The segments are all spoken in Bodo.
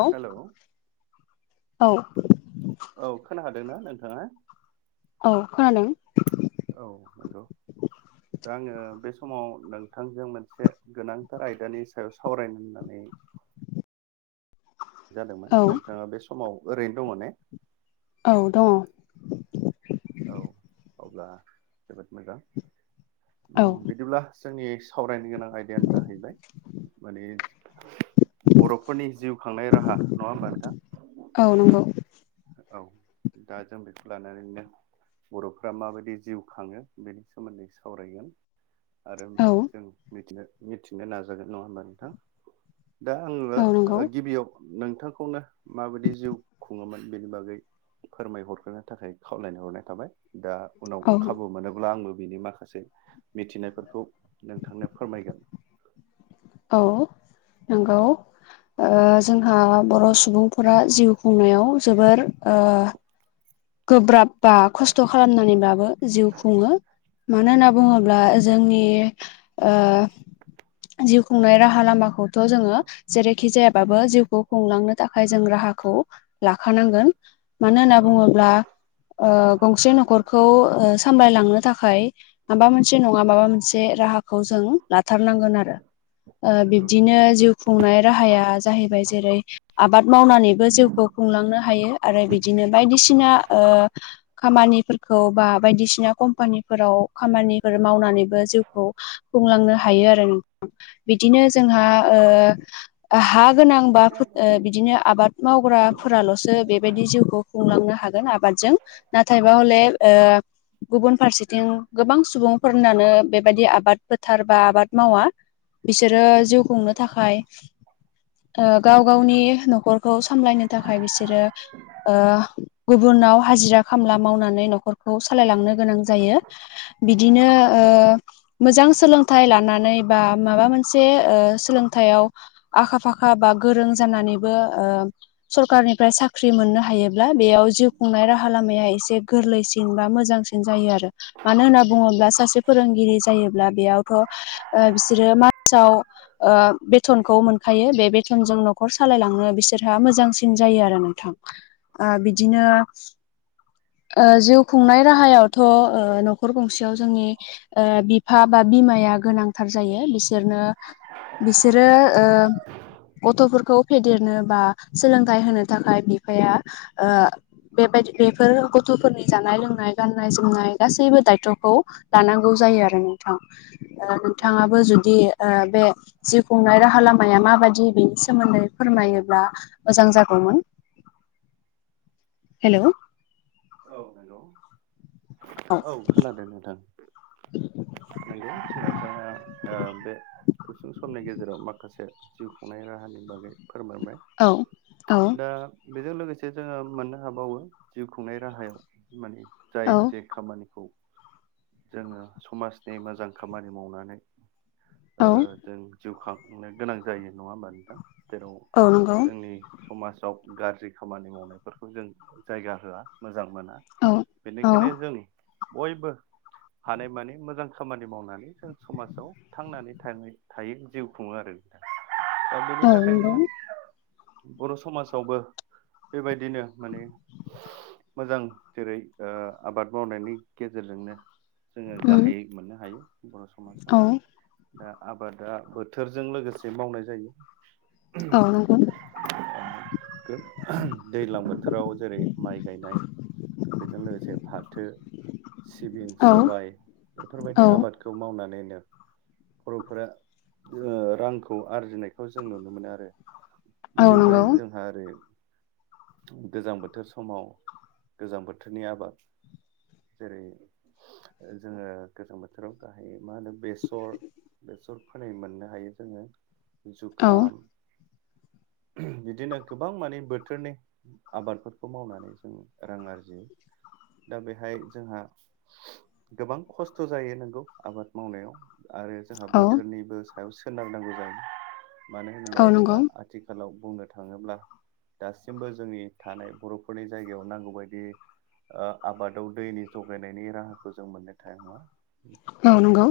औ हेलौ औ। औ खोनाखादोंना नोंथाङा? औ खोनादों। औ नंगौ। दा आङो बे समाव नोंथांजों मोनसे गोनांथार आयदानि सायाव सावरायनो होननानै जादोंमोन। औ नोंथाङा बे समाव ओरैनो दङ ने? औ दङ। औ अब्ला जोबोद मोजां। औ बिदिब्ला जोंनि सावरायनो गोनां आयदायानो जाहैबाय, माने बर'फोरनि जिउ खांनाय राहा। नङा होमबा नोंथां? औ नंगौ औ। दा जों बेखौ लानानैनो बर'फ्रा माबायदि जिउ खाङो बेनि सोमोन्दै सावरायगोन। आरो औ जों मिथिनो मिथिनो नाजागोन नङा होमबा नोंथां? दा औ नंगौ आङो गिबियाव नोंथांखौनो माबायदि जिउ खुङोमोन बेनि बागै फोरमायहरग्रोनो थाखाय खावलायनो हरनाय थाबाय। दा उनाव औ खाबु मोनोब्ला आंबो बिनि माखा माखासे मिथिनायफोरखौ नोंथांनो फोरमायगोन। औ नंगौ। जोंहा बर' सुबुंफोरा जिउ खुंनायाव जोबोर गोब्राब बा खस्थ' खालामनानैब्लाबो जिउ खुङो। मानो होनना बुङोब्ला जोंनि ओ जिउ खुंनाय राहा लामाखौथ' जोङो जेरैखि जायाबाबो जिउखौ खुंलांनो थाखाय जों राहाखौ लाखानांगोन। मानो होनना औ नंगौ बुङोब्ला, गंसे न'खरखौ सामलायलांनो थाखाय माबा मोनसे नङा माबा मोनसे राहाखौ जों लाथारनांगोन आरो। नंगौ नंगौ बिब्दिनो जिउ खुंनाय राहाया जाहैबाय जेरै आबाद मावनानैबो जिउखौ खुंलांनो हायो आरो बिदिनो बायदिसिना खामानिफोरखौ बा बायदिसिना कम्पानिफोराव खामानिफोर मावनानैबो जिउखौ खुंलांनो हायो आरो नोंथां। बिदिनो जोंहा ओ हा गोनां बा बिदिनो आबाद मावग्राफोराल'सो बेबायदि जिउखौ खुंलांनो हा आबादजों नाथायबा हले ओ गुबुन फारसेथिं गोबां सुबुंफोरनानो बेबायदि आबाद फोथार बा आबाद मावा। बिसोरो जिउ खुंनो थाखाय गाव गावनि न'खरखौ सामलायनो थाखाय बिसोरो गुबुनाव हाजिरा खामला मावनानै न'खरखौ सालायलांनो गोनां जायो। बिदिनो ओ मोजां सोलोंथाइ लानानै बा माबा मोनसे सोलोंथाइआव आखा फाखा बा गोरों जानानैबो ओ सरखारनिफ्राय साख्रि मोननो हायोब्ला बेयाव जिउ खुंनाय राहा लामाया एसे गोरलैसिन बा मोजांसिन जायो आरो। मानो होनना बुङोब्ला सासे फोरोंगिरि जायोब्ला बेयावथ' बिसोरो मासाव बेथनखौ मोनखायो बे बेथनजों न'खर सालायलांनो बिसोरहा मोजांसिन जायो आरो नोंथां। [inaudible] ओ बिदिनो जिउ खुंनाय राहायावथ' न'खर गंसेयाव जोंनि बिफा बा बिमाया गोनांथार जायो बिसोरनो बिसोरो ओ गथ'फोरखौ फेदेरनो बा सोलोंथाइ होनो थाखाय बिफाया ओ बेबायदि बेफोर गथ'फोरनि जानाय लोंनाय गाननाय जोमनाय गासैबो दायथ'खौ लानांगौ जायो आरो नोंथां नोंथाङाबो औ जुदि ओ बे जिउ खुंनाय राहा लामाया माबाददि बेनि सोमोन्दै फोरमायोब्ला मोजां जागौमोन। हेल' औ हेल' औ खोनादों नोंथां। नोंगौ नोंथाङा बे गुसुं समनि गेजेराव माखासे जिउ खुंनाय राहानि बागै फोरमायबाय औ औ दा बेजों लोगोसे जोङो मोननो हाबावो जिउ खुंनाय राहायाव माने औ जाय जे खामानिखौ जोङो समाजनि मोजां खामानि मावनानै औ जों जिउ खांनो गोनां जायो नङा होमब नोंथाम जेराव औ नंगौ जोंनि समाजाव गाज्रि खामानि मावनायफोरखौ जों जायगा होआ मोजां मोना औ औ बेनिखायनो जों बयबो हानाय मानिे मोजां खामानि मावनानै जों समाजाव थांनानै थ थायो जिउ खुङो आरोा दा बेनि औ नंगौ थाखायनो बर' समाजावबो बेबायदिनो माने मोजां जेरै आबाद मावनायनि गेजेरजोंनो जोङो उम गाहायै मोननो हायो बर' औ समाजाव। दा आबादा बोथोरजों लोगोसे मावनाय जायो औ नंगौ दैज्लां बोथोराव जेरै माइ गायनाय बेजों लोगोसे फाथो सिबिं औ सबाय औ बेफोरबायदि आबाद बेखौ मावनानैनो बर'फोरा ओरांखौ आरजिनायखौ जों नुनो मोनो आरो औ बेनिफ्राय नंगौ जों आरो गोजां बोथोर समाव गोजां बोथोरनि आबाद जेरै जोङो गोजां बोथोराव गाहाय मा होनो बेसर बेसर फोनै मोननो हायो जोङो औ जुखाम बिदिनो गोबां माने बोथोरनि आबादफोरखौ मावनानै जों रां आरजियो दा बेहाय जोंहा गोबां खस्थ' जायो नोंगौ आबाद मावनायाव आरो जोंहा औ बोथोरनिबो सायाव सोनारनांगौ जायो मानो होनोबा औ नंगौ जोंहा आथिखालाव बुंनो थाङोब्ला दासिमबो जोंनि थानाय बर'फोरनि जायगायाव नांगौबायदि ओ आबादाव दैनि जगायनायनि राहाखौ जों मोननो थाङा औ नंगौ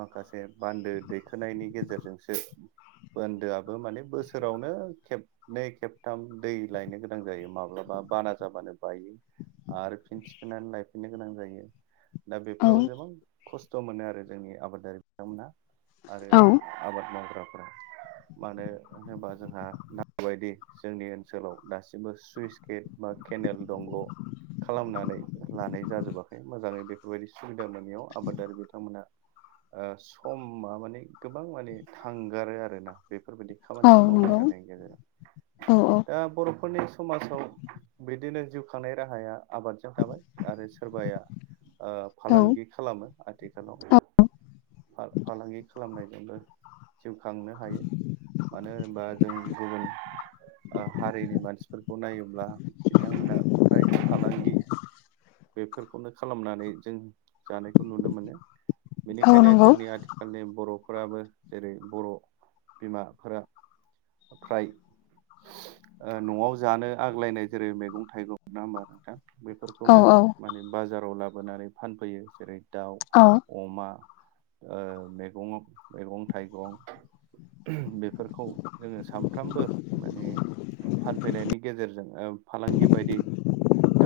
माखासे बान्दो दैखोनायनि गेजेरजोंसो बोनदोआबो माने बोसोरावनो खेब नै खेबथाम दै लायनो गोनां जायो माब्लाबा बाना जाबानो बायो। आरो फिन थिखोननानै लायफिननो गोनां जायो दा औ बेफोराव गोबां खस्थ' मोनो आरो जोंनि आबादारि बिथांमोनहा आरो औ आबाद मावग्राफोराबो मानो होनोबा जोंहा नांगौबायदि जोंनि ओनसोलाव दासिमबो सुइस गेट बा केनेल दंग' खालामनानै लानाय जाजोबाखै मोजाङै बेफोरबायदि सुबिदा मोनैयाव आबादारि बिथांमोनहा ओ समा माने गोबां माने थांगारो आरो ना बेफोरबायदि औ खामानिखौ मावबाय नंगौ थानायनि गेजेराव औ औ दा बर'फोरनि समाजाव बिदिनो जिउ खांनाय राहाया आबादजों थाबाय आरो सोरबाया ओ औ फालांगि खालामो आथिखालाव औ फा फालांगि खालामनायजोंबो जिउ खांनो हायो मानो होनोबा जों गुबुन ओ हारिनि मानसिफोरखौ नायोब्ला बिथांमोना प्राय फालांगि बेफोरखौनो खालामनानै जों जानायखौ नुनो मोनो औ नंगौ औ बेनिखायनो नंगौ जोंनि आथि खालनि बर'फोराबो जेरै बर' बिमाफोरा फ्राय ओ न'आव जानो आग्लायनाय जेरै मैगं थाइगं नङा होमबा नोंथां औ बेफोरखौनो औ माने बाजाराव लाबोनानै फानफैयो जेरै दाउ अ अमा ओ मेगं मेगं थाइगं बेफोरखौ जोङो सानफ्रामबो माने फानफैनायनि गेजेरजों ओ फालांगि बायदि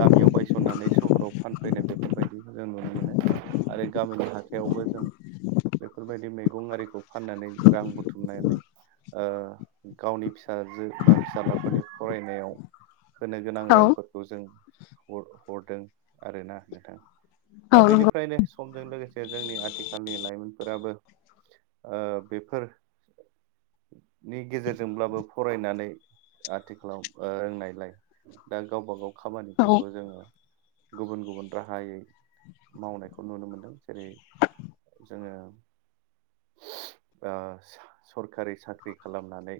गामियाव बायसननानै सहराव फानफैनाय बेफोरबायदिखौ जों नुनो मोनो आरो गामिनि हाथायावबो जों बेफोरबायदि मैगं आरिखौ फाननानै रां बुथुमनानै ओ गावनि फिसाजो बा फिसाज्लाफोरनि फरायनायाव होनो गोनां औ रांफोरखौ जों हरदों आरोना नोंथां औ दा नंगौ बेनिफ्रायनो समजों लोगोसे जोंनि आथिखालनि लाइमोनफोराबो ओ बेफोर नि गेजेरजोंब्लाबो फरायनानै आथिखालाव रोंनायलाय दा गावबा गाव खामानिफोरखौ जोङो गुबुन गुबुन राहायै मावनायखौ नुनो मोनदों जेरै जोङो ओ सरखारि साख्रि खालामनानै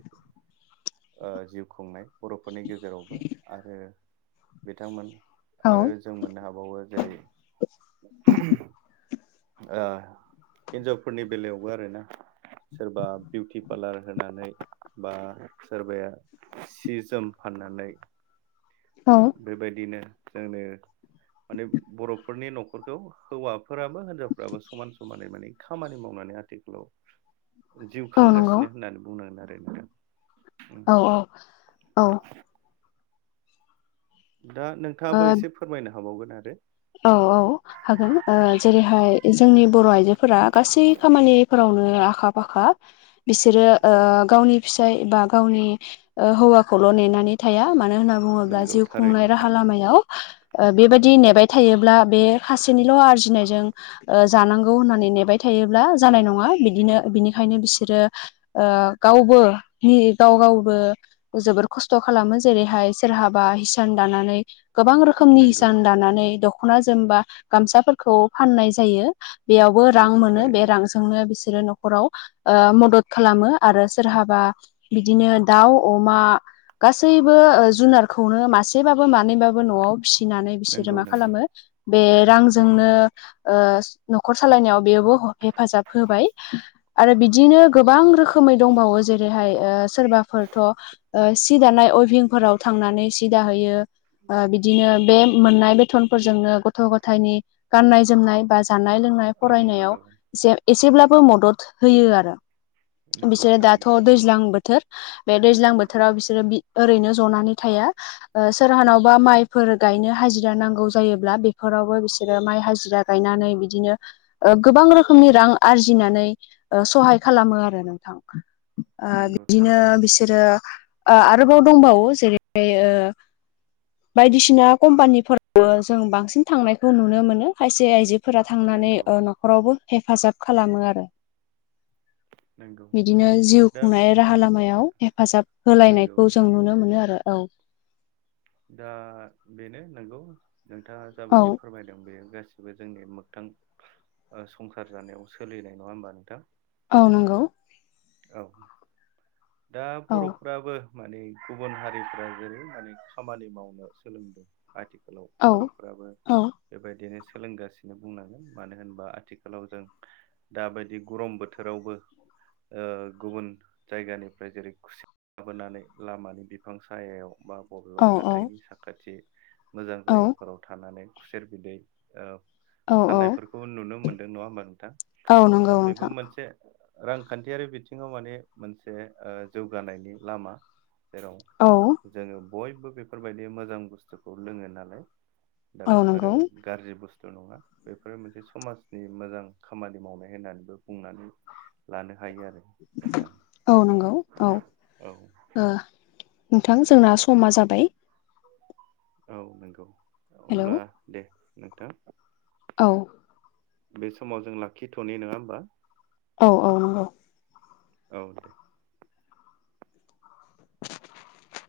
ओ जिउ खुंनाय बर'फोरनि गेजेरावबो आरो बिथांमोन आरो जों मोननो हाबावो जेरै ओ हिन्जावफोरनि बेलायावबो आरोना सोरबा बिउटि पार्लार होनानै बा सोरबाया सि जोम फाननानै अ बेबायदिनो जोंनो माने बर'फोरनि न'खरखौ हौवाफोराबो होन जावफ्राबो समान समानै माने खामानि मावनानै आथिखालाव जिउ खांगासिनो होननानै बुंनांगोन आरो नोंथां। औ औ औ दा ओ नोंथाङाबो एसे फोरमायनो हाबावगोन आरो औ औ हागोन ओ जेरैहाय जोंनि बर' आइजोफोरा गासै खामानि फोरावनो आखा फाखा बिसोरो ओ औ गावनि फिसाय बा गावनि हौवाखौल' नेनानै थाया मानो होनना बुङोब्ला नंगौ जिउ खुंनाय थारैनो राहा लामायाव ओ बेबायदि नेबाय थायोब्ला बे खासेनिल' आरजिनायजों ओ जानांगौ होननानै नेबाय थायोब्ला जानाय नङा बिदिनो बिनिखायनो बिसोरो ओ गावबो नि गाव गावबो जोबोर खस्थ' खालामो जेरैहाय सोरहाबा हिसान दानानै गोबां रोखोमनि नंगौ हिसान दानानै दख'ना जोमबा गामसाफोरखौ फाननाय जायो। बेयावबो रां नंगौ मोनो बे थारैनो रांज जोंनो बिसोरो न'खराव मदद खालामो आरो सोरहाबा बिदिनो दाउ अमा गासैबो ओ जुनारखौनो मासेबाबो मानैबाबो न'आव फिसिनानै बिसोरो नंगौ मा नंगौ खालामो बे रांजोंनो ओ न'खर सालायनायाव बेबो हेफाजाब होबाय आरो बिदिनो गोबां रोखोमै दंबावो जेरैहाय ओ सोरबाफोरथ' सि दानाय अयभिंफोराव थांनानै सि दाहैयो। ओ बिदिनो बे मोननाय बेथनफोरजोंनो गथ' गथायनि गाननाय जोमनाय बा ज जानाय लोंनाय औ फरायनायाव नंगौ एसेब्लाबो मदद होयो आरो। नंगौ बिसोरो दाथ' थारैनो दैज्लां बोथोर बे दैज्लां बोथोराव बिसोरो ओरैनो जनानै थाया सोरहानावबा माइफोर गायनो हाजिरा नां गौ जायोब्ला बेफोरावबो बिसोरो माइ हाजिरा गायनानै बिदिनो ओ गोबां रोखोमनि रां आरजिनानै ओ सहाय खालामो आरो नोंथां। आ नंगौ बिदिनो थारैनो बिसोरो आ आरोबाव दंबावो जेरै ओ बायदिसिना कम्पानिफोर वबो जों बांसिन थांनायखौ नुनो मोनो खायसे आइजोफोरा थांनानै नंगौ न'खरावबो हेफाजाब खालामो आरो। नंगौ बिदिनो जिउ दा खुंनाय राहा लामायाव हेफाजाब नंगौ होलायनायखौ जों नंगौ नुनो मोनो आरो औ। दा बेनो नंगौ नोंथाङा औ जाबायदि फोरमायदों बेयो गासैबो। बे जोंनि मोगथां संसार जानायाव सोलिनाय नङा होमबा नोंथां? औ नंगौ। औ दा औ बर'फ्राबो माने गुबुन हारिफ्रा जेरै माने खामानि मावनो सोलोंदों आथिखालाव औ बर'फोराबो औ बेबायदिनो सोलोंगासिनो बुंनांगोन मानो होनबा आथिखालाव जों दाबायदि गरम बोथोरावबो ओ गुबुन जायगानि ओमफ्राय जेरै खुसि लााबोनानै लामानि बिफां सायाव बा बबेबा औ हाथाइनि साखाथि मोजां औ जायगाफोराव थानानै खुसेर बिदै ओ औ औ फानानायफोरखौ नुनो मोनदों नङा होमबा नोंथां? औ नंगौ दा बेबो नोंथां मोनसे रांखान्थियारि बिथिङाव माने मोनसे ओ जौगानायनि लामा जेराव औ जोङो बयबो बेफोरबायदि मोजां बुस्थुखौ लोङो नालाय दा औ बेफोरो नंगौ गाज्रि बुस्थु नङा बेफोर मोनसे समाजनि मोजां खामानि मावनाय होननानैबो बुंनानै लानो हायो आरो गोथां। औ नंगौ औ नोंथां जोंना समा जाबाय। औ नंगौ हेलौ होमब्ला दे नोंथां? औ बे समाव जों लाखिथ'नि नङा होमबा औ औ नंगौ औ दे [inaudible]